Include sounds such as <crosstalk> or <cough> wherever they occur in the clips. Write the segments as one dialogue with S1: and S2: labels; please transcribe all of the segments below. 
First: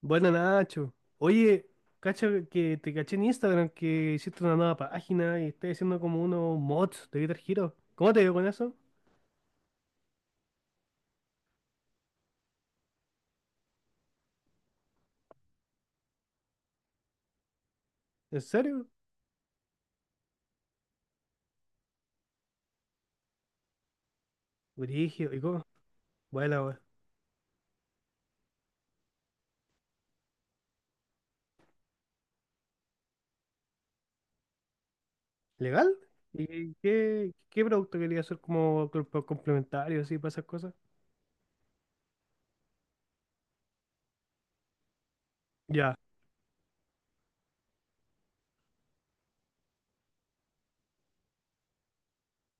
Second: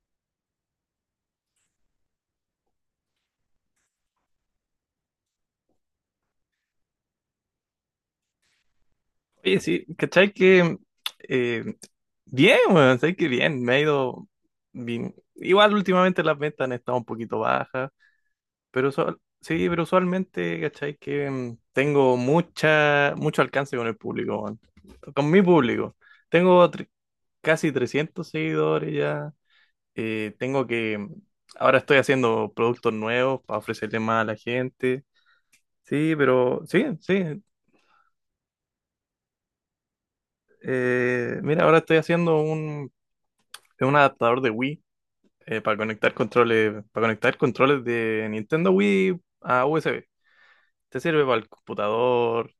S1: Buena Nacho. Oye, cacha que te caché en Instagram que hiciste una nueva página y estás haciendo como unos mods de Guitar Hero. ¿Cómo te dio con eso?
S2: Oye, sí, ¿cachai que eh, bien, weón? ¿Sabes que bien? Me ha ido bien. Igual últimamente las ventas han estado un poquito bajas,
S1: ¿En serio?
S2: pero pero usualmente, ¿cachai que tengo mucho alcance con el público, weón. Con
S1: Brígido, ¿y
S2: mi
S1: cómo?
S2: público.
S1: Buena,
S2: Tengo
S1: wea.
S2: tre- Casi 300 seguidores ya. Tengo que, ahora estoy haciendo productos nuevos para ofrecerle más a la gente.
S1: ¿Legal?
S2: Sí, pero
S1: ¿Y
S2: sí, sí.
S1: qué producto quería hacer como complementario así para esas cosas?
S2: Mira, ahora estoy haciendo un. Es un adaptador de Wii para
S1: Ya,
S2: conectar controles de Nintendo Wii a USB. Te sirve para el computador,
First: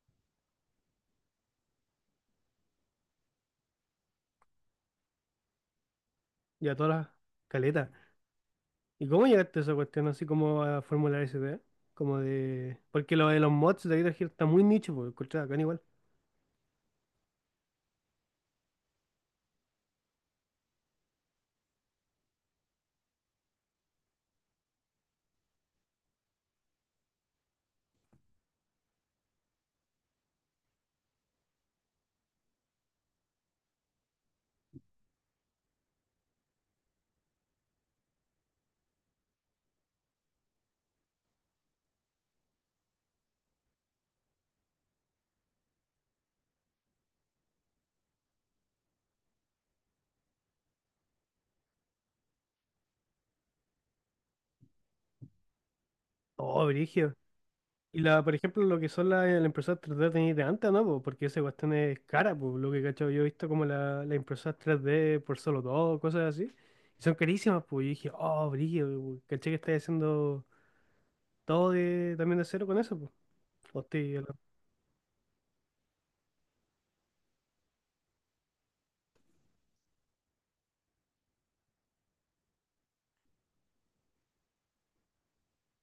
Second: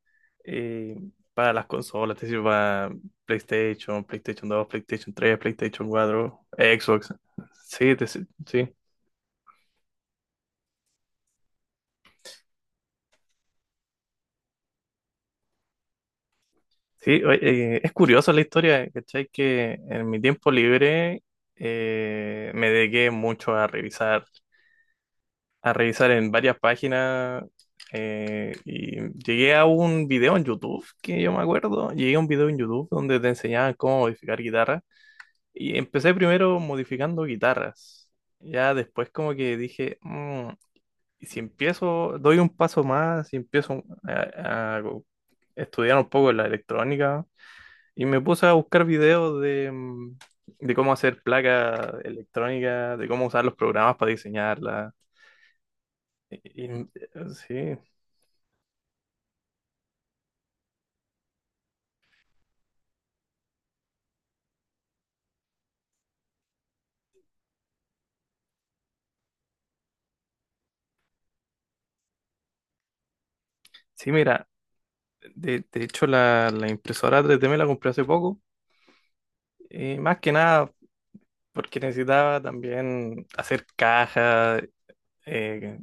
S2: eh, para las consolas, te sirve para PlayStation, PlayStation dos, PlayStation tres, PlayStation cuatro,
S1: ya todas
S2: Xbox.
S1: las caletas.
S2: Sí.
S1: ¿Y cómo llegaste a esa cuestión así como a formular esa idea? Porque lo de los mods de Guitar Hero está muy nicho, porque encontraba acá igual.
S2: Sí, oye, es curiosa la historia, ¿cachai? Que en mi tiempo libre me dediqué mucho a revisar. A revisar en varias páginas y llegué a un video en YouTube, que yo me acuerdo, llegué a un video en YouTube donde te enseñaban cómo modificar guitarras y empecé primero modificando guitarras. Ya después como que dije: ¿Y si empiezo, doy un paso más, y empiezo a estudiar un poco la electrónica?". Y me puse a buscar videos de de cómo hacer placas electrónicas, de cómo usar los programas para diseñarlas. Y-
S1: Oh, brígido.
S2: y- sí.
S1: Y la, por ejemplo, lo que son las impresoras 3D tenéis de antes, ¿no, po? Porque esa cuestión es cara, pues lo que cacho yo he visto como las impresoras 3D por solo dos cosas así. Y son carísimas, pues. Yo dije, oh, brillo, caché que estáis haciendo todo de, también de cero con eso, pues.
S2: Sí,
S1: Hostia.
S2: mira, de hecho la impresora 3D me la compré hace poco, más que nada porque necesitaba también hacer cajas, eh,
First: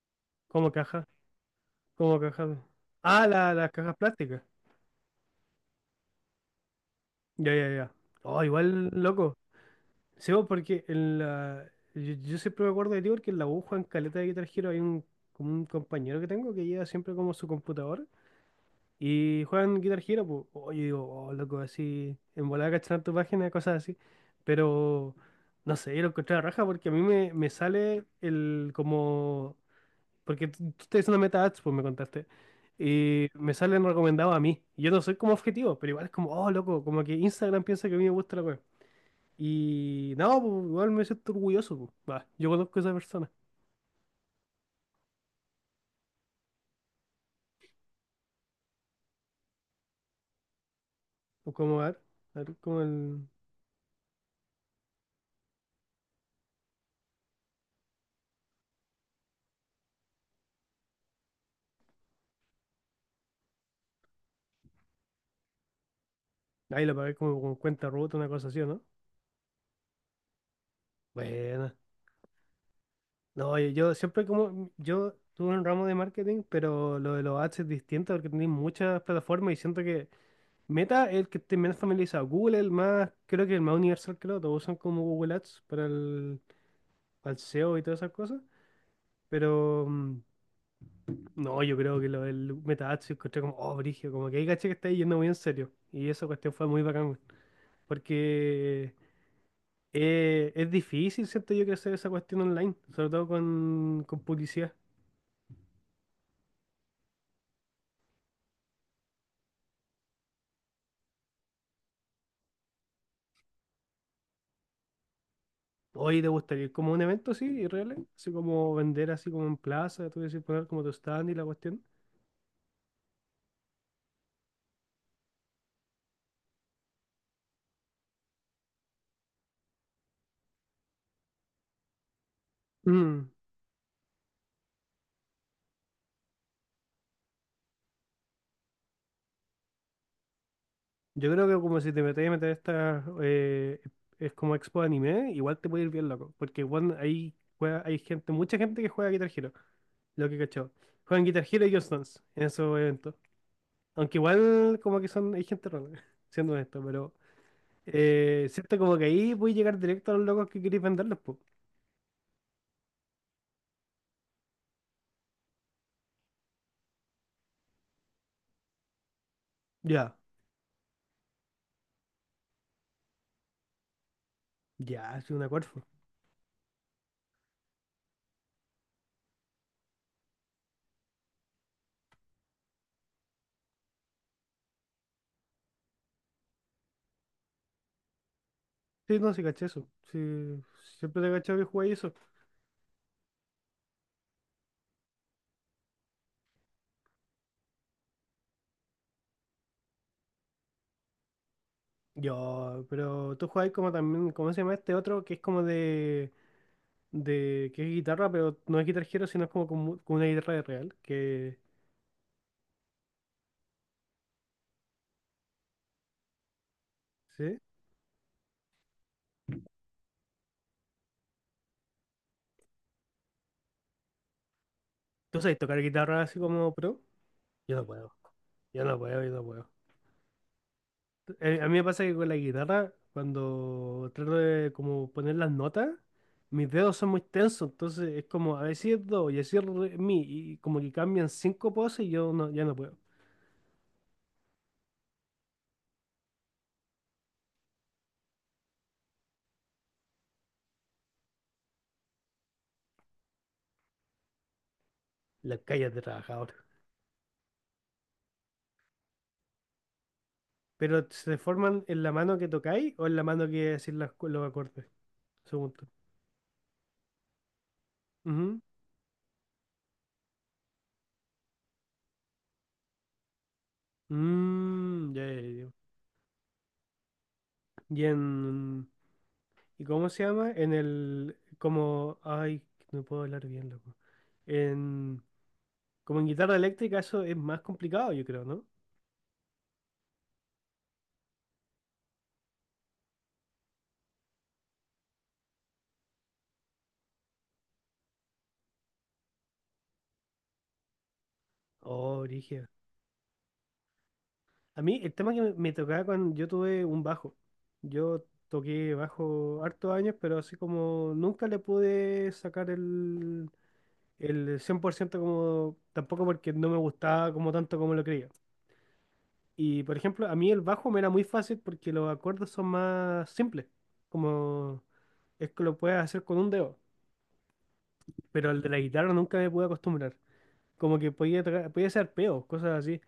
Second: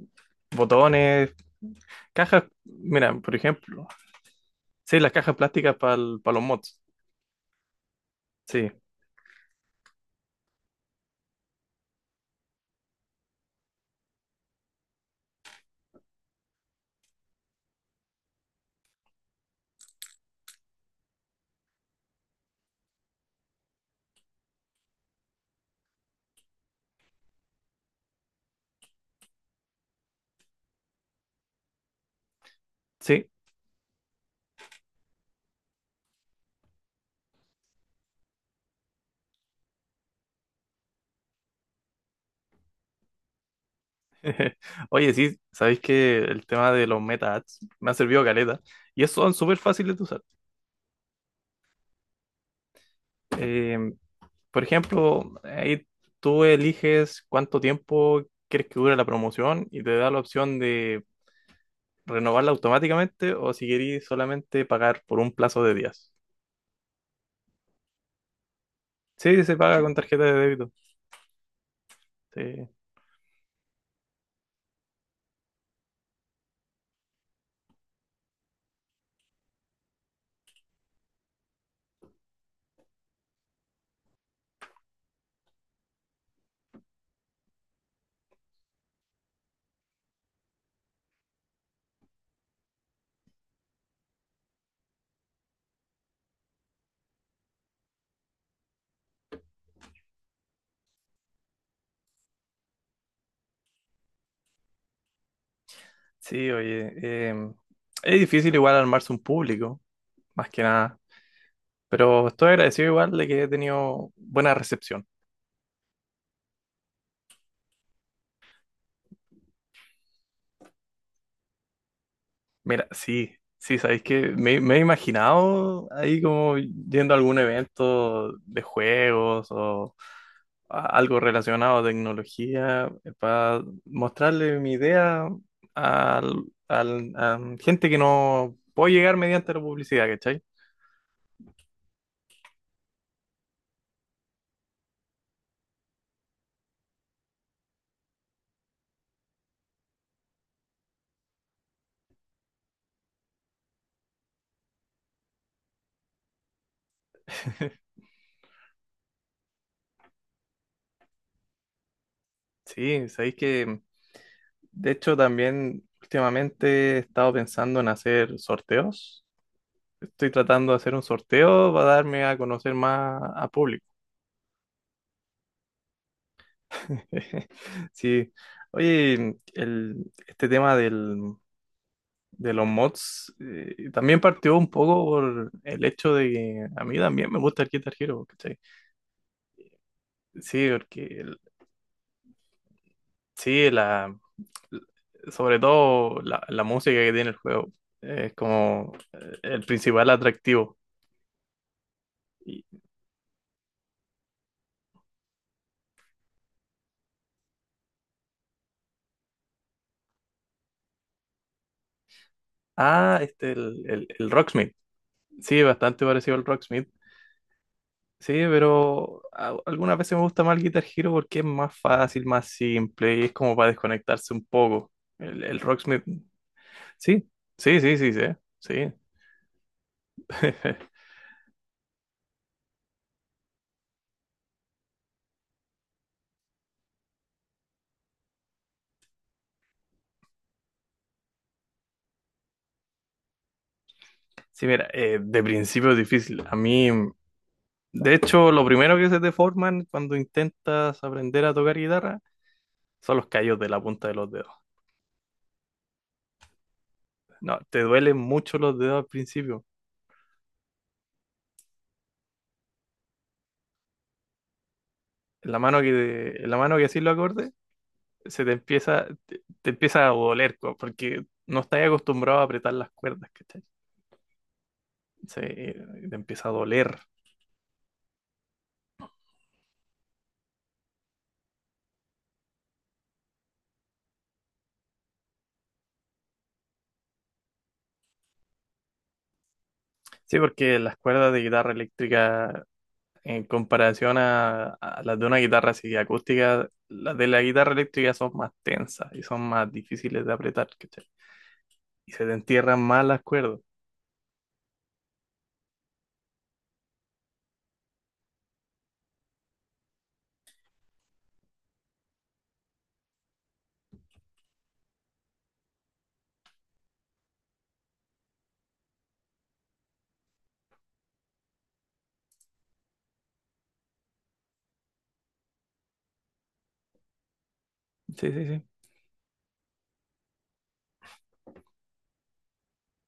S1: ¿Cómo caja?
S2: botones,
S1: ¿Cómo
S2: cajas,
S1: caja?
S2: mira,
S1: Ah,
S2: por
S1: las
S2: ejemplo,
S1: cajas plásticas.
S2: sí, las cajas plásticas para los mods,
S1: Ya, ya, ya. Oh,
S2: sí,
S1: igual, loco. Sí, po, porque yo siempre me acuerdo de ti porque en la aguja en Caleta de Guitar Hero hay como un compañero que tengo que lleva siempre como su computador. Y juegan Guitar Hero, pues. Oye, digo, oh, loco, así, en volada cachar tu página, cosas así. Pero no sé, yo lo encontré a la raja porque a mí me sale el como. Porque tú estás haciendo meta ads, pues me contaste.
S2: sí.
S1: Y me salen recomendados a mí. Y yo no soy como objetivo, pero igual es como, oh, loco, como que Instagram piensa que a mí me gusta la web. Y no, pues igual me siento orgulloso, pues. Va, yo conozco a esa persona.
S2: <laughs> Oye, sí, sabéis que el tema de los meta ads me ha servido caleta y son súper fáciles de usar.
S1: O como, a ver, como el.
S2: Eh, Por ejemplo, ahí tú eliges cuánto tiempo quieres que dure la promoción y te da la opción de renovarla automáticamente o si querís solamente pagar por un plazo de días.
S1: Ahí lo pagué como con cuenta rota, una cosa así, ¿o no?
S2: Sí, se paga con tarjeta de débito.
S1: Bueno.
S2: Sí,
S1: No, yo siempre como, yo tuve un ramo de marketing, pero lo de los ads es distinto porque tenéis muchas plataformas y siento que Meta es el que esté menos familiarizado. Google es el más, creo que el más universal que lo, todos usan como Google Ads para el SEO y todas esas cosas. Pero no, yo creo que lo del Meta Ads yo encontré como, oh, brígido, como que hay caché que está yendo muy en serio. Y esa cuestión fue muy bacán, weón, porque es difícil, siento yo, crecer esa cuestión online, sobre todo con publicidad.
S2: sí, oye, es difícil igual armarse un público, más que nada, pero estoy agradecido igual de que he tenido buena recepción.
S1: Oye, ¿te gustaría ir como a un evento así, irreal, así como vender así como en plaza, tú decís poner como tu stand y la cuestión?
S2: Mira, sí, sí, sabéis que me he imaginado ahí como yendo a algún evento de juegos o algo relacionado a tecnología
S1: Mm,
S2: para mostrarle mi idea al, a gente que no puedo llegar mediante la publicidad, ¿cachai?
S1: Yo creo que como si te metes a meter esta, es como expo de anime, igual te puede ir bien loco. Porque bueno, ahí juega, hay gente, mucha gente que juega Guitar Hero, lo que cachó. Juegan Guitar Hero y Just Dance en esos eventos. Aunque igual como que son, hay gente rara, <laughs> siendo honesto, pero
S2: <laughs>
S1: siento como que ahí voy a llegar directo a los locos que queréis venderlos, pues.
S2: Sí, sabéis que de hecho también últimamente he estado pensando en hacer sorteos.
S1: Ya,
S2: Estoy tratando de hacer un sorteo para darme a conocer más a público.
S1: ya, es una acuerdo.
S2: <laughs> Sí. Oye, este tema del de los mods, también partió un poco por el hecho de que a mí también me gusta el Guitar Hero, ¿cachai?
S1: Sí, no, sí caché eso. Sí,
S2: Sí, porque
S1: siempre te he
S2: el-
S1: cachado que jugáis eso.
S2: sí, sobre todo la música que tiene el juego es como el principal atractivo. Y-
S1: Yo, pero tú jugáis como también, ¿cómo se llama este otro? Que es como de, que es guitarra, pero no es Guitar Hero, sino es como con una guitarra de real. Que,
S2: ah, el Rocksmith. Sí, bastante parecido al Rocksmith.
S1: ¿sí?
S2: Sí, pero algunas veces me gusta más el Guitar Hero porque es más fácil, más simple y es como para desconectarse un poco.
S1: ¿Tú sabes
S2: El
S1: tocar
S2: Rocksmith.
S1: guitarra así como pro?
S2: Sí,
S1: Yo
S2: sí,
S1: no
S2: sí, sí,
S1: puedo.
S2: sí.
S1: Yo
S2: Sí.
S1: no puedo, yo no puedo.
S2: <laughs>
S1: A mí me pasa que con la guitarra, cuando trato de como poner las notas, mis dedos son muy tensos, entonces es como a decir do y a decir re, mi, y como que cambian cinco poses y yo no, ya no puedo.
S2: Sí, mira, de principio es difícil. A mí, de hecho, lo primero que se te forman cuando intentas aprender a tocar guitarra son los callos de la punta de los dedos.
S1: La calles de trabajador.
S2: No, te duelen mucho los dedos al principio.
S1: Pero se forman en la mano que tocáis o en la mano que decís los acordes, según tú.
S2: En la mano que así lo acorde, se te
S1: Ujú.
S2: empieza, te empieza a doler, porque no estás acostumbrado a apretar las cuerdas, ¿cachai?
S1: Mm, ya, ya, ya.
S2: Te empieza a doler.
S1: Y en. ¿Y cómo se llama? En el. Como. Ay, no puedo hablar bien, loco. En. Como en guitarra eléctrica, eso es más complicado, yo creo, ¿no?
S2: Sí, porque las cuerdas de guitarra eléctrica. En comparación a las de una guitarra así acústica, las de la guitarra eléctrica son más tensas y son más difíciles de apretar, ¿cachai? Y
S1: Oh,
S2: se te
S1: brígido.
S2: entierran más las cuerdas.
S1: A mí, el tema que me tocaba cuando yo tuve un bajo. Yo toqué bajo hartos años, pero así como nunca le pude sacar el. El 100% como tampoco porque no me gustaba como tanto como lo creía. Y por ejemplo, a mí el bajo me era muy fácil porque los acordes son más simples. Como es que lo puedes hacer con un dedo.
S2: Sí, sí,
S1: Pero el
S2: sí.
S1: de la guitarra nunca me pude acostumbrar. Como que podía tocar, podía hacer arpeos, cosas así.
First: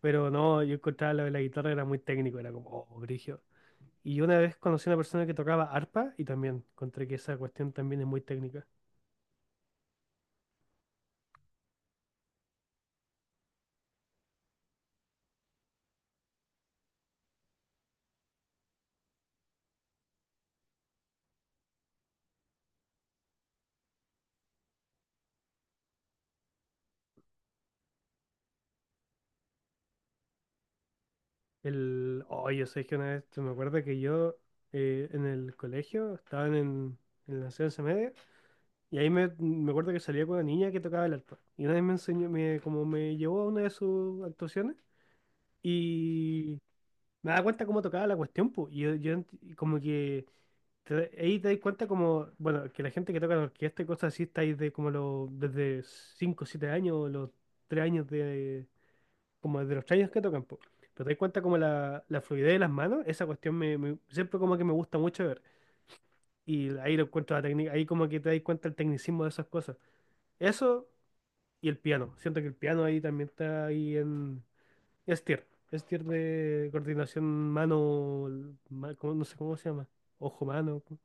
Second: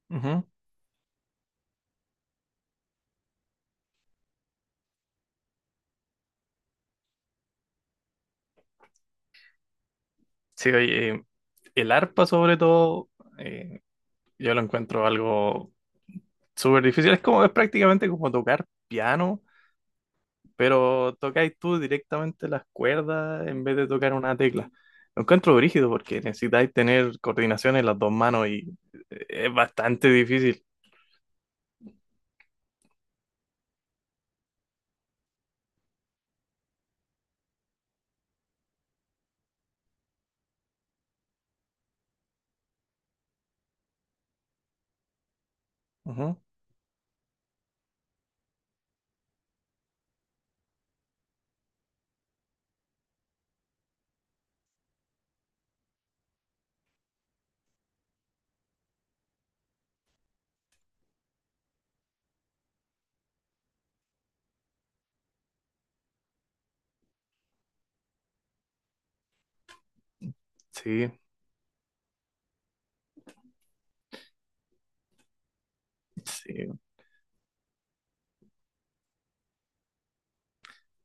S1: Pero
S2: Ujú.
S1: no, yo encontraba lo de la guitarra era muy técnico, era como, oh, brígido. Y yo una vez conocí a una persona que tocaba arpa y también encontré que esa cuestión también es muy técnica.
S2: Sí, oye, el arpa sobre todo, eh, yo lo encuentro algo súper difícil. Es prácticamente como tocar piano, pero tocáis tú directamente las cuerdas en vez de tocar una tecla. Lo encuentro brígido porque necesitáis tener coordinación en las dos manos y es bastante difícil.
S1: El, oh, yo sé que una vez, me acuerdo que yo en el colegio estaban en la enseñanza media y ahí me acuerdo que salía con una niña que tocaba el arpa. Y una vez me enseñó, me, como me llevó a una de sus actuaciones
S2: Ujú.
S1: y me daba cuenta cómo tocaba la cuestión, pues. Y yo y como que te ahí te das cuenta como, bueno, que la gente que toca en orquesta y cosas así está ahí de como los, desde 5 o 7 años, o los 3 años de, como de los traños que tocan, po. Pero te das cuenta como la fluidez de las manos, esa cuestión siempre como que me gusta mucho ver. Y ahí lo encuentro la técnica, ahí como que te das cuenta el tecnicismo de esas cosas. Eso
S2: Sí,
S1: y el piano. Siento que el piano ahí también está ahí en es tier
S2: sí.
S1: de coordinación mano, no sé cómo se llama, ojo mano. ¿Cómo?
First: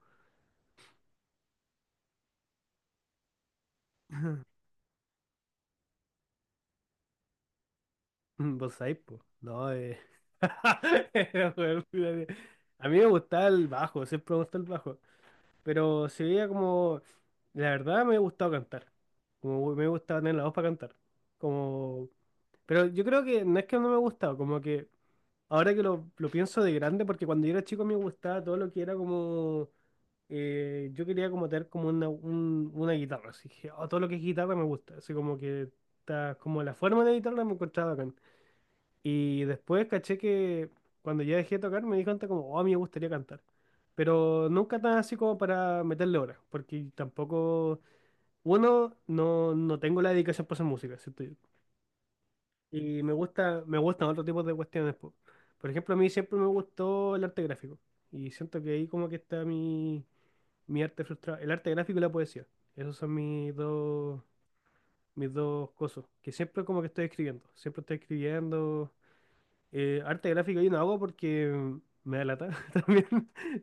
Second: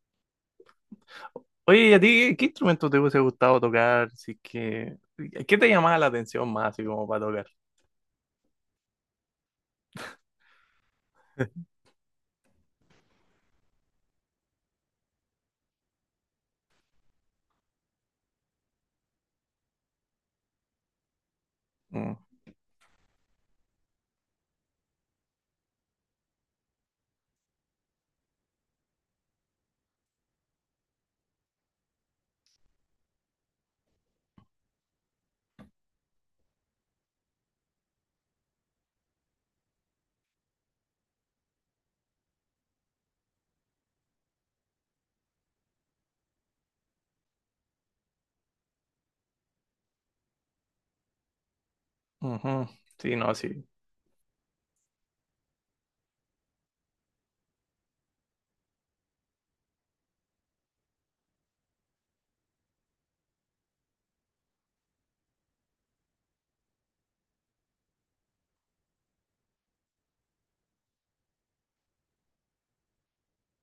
S2: Oye, ¿y a ti qué instrumento te hubiese gustado tocar? Si es
S1: <laughs>
S2: que, ¿qué te llamaba la atención más, así como para tocar?
S1: Vos sabés, po. No. <laughs> Era,
S2: <laughs>
S1: weón. A mí me gustaba el bajo, siempre me gustó el bajo. Pero se veía como, la verdad me ha gustado cantar. Como me gusta tener la voz para cantar. Como,
S2: Mm.
S1: pero yo creo que no es que no me ha gustado, como que ahora que lo pienso de grande, porque cuando yo era chico me gustaba todo lo que era como, yo quería como tener como una guitarra. Así que oh, todo lo que es guitarra me gusta. Así como que está, como la forma de la guitarra me encontraba acá. Y después caché que cuando ya dejé de tocar me di cuenta como, oh, a mí me gustaría cantar. Pero nunca tan así como para meterle horas, porque tampoco, uno, no tengo la dedicación para hacer música, ¿cierto?
S2: Ujú.
S1: Y me
S2: Sí, no,
S1: gusta,
S2: sí.
S1: me gustan otros tipos de cuestiones, po. Por ejemplo, a mí siempre me gustó el arte gráfico. Y siento que ahí como que está mi arte frustrado. El arte gráfico y la poesía. Esos son mis dos cosas. Que siempre como que estoy escribiendo. Siempre estoy escribiendo. Arte gráfico yo no hago porque me da lata <laughs> también.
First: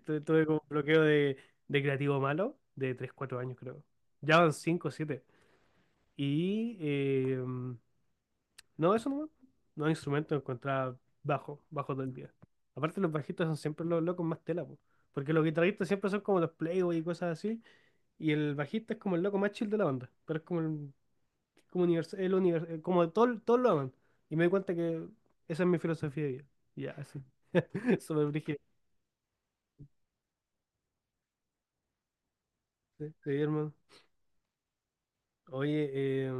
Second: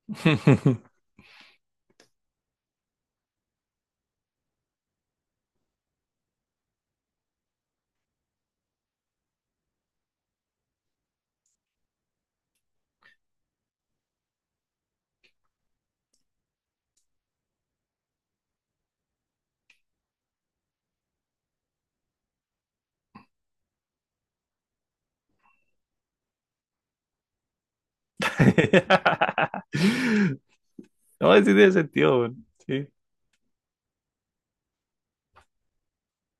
S1: Tuve como un
S2: <laughs>
S1: bloqueo de creativo malo de 3 4 años creo. Ya van 5, siete. Y no, eso no. No instrumento encontraba bajo, bajo todo el día. Aparte los bajistas son siempre los locos más tela, po. Porque los guitarristas siempre son como los playboy y cosas así. Y el bajista es como el loco más chill de la banda. Pero es como el, como universal, como todo, todos lo aman. Y me di cuenta que esa es mi filosofía de vida. Ya, así. <laughs> Súper brígido.
S2: No, sí tiene sentido, weón. Sí.
S1: Sí, sí, hermano. Oye, eh,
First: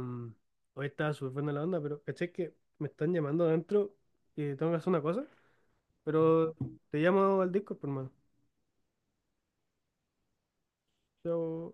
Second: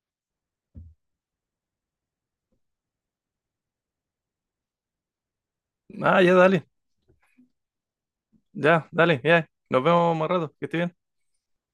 S1: hoy estaba súper buena la onda, pero caché que me están llamando adentro y tengo que hacer una cosa.
S2: Ah, ya,
S1: Pero
S2: dale.
S1: te llamo al Discord, pues, hermano.
S2: Ya, dale, ya. Nos vemos más rato. Que estés bien.
S1: Chao.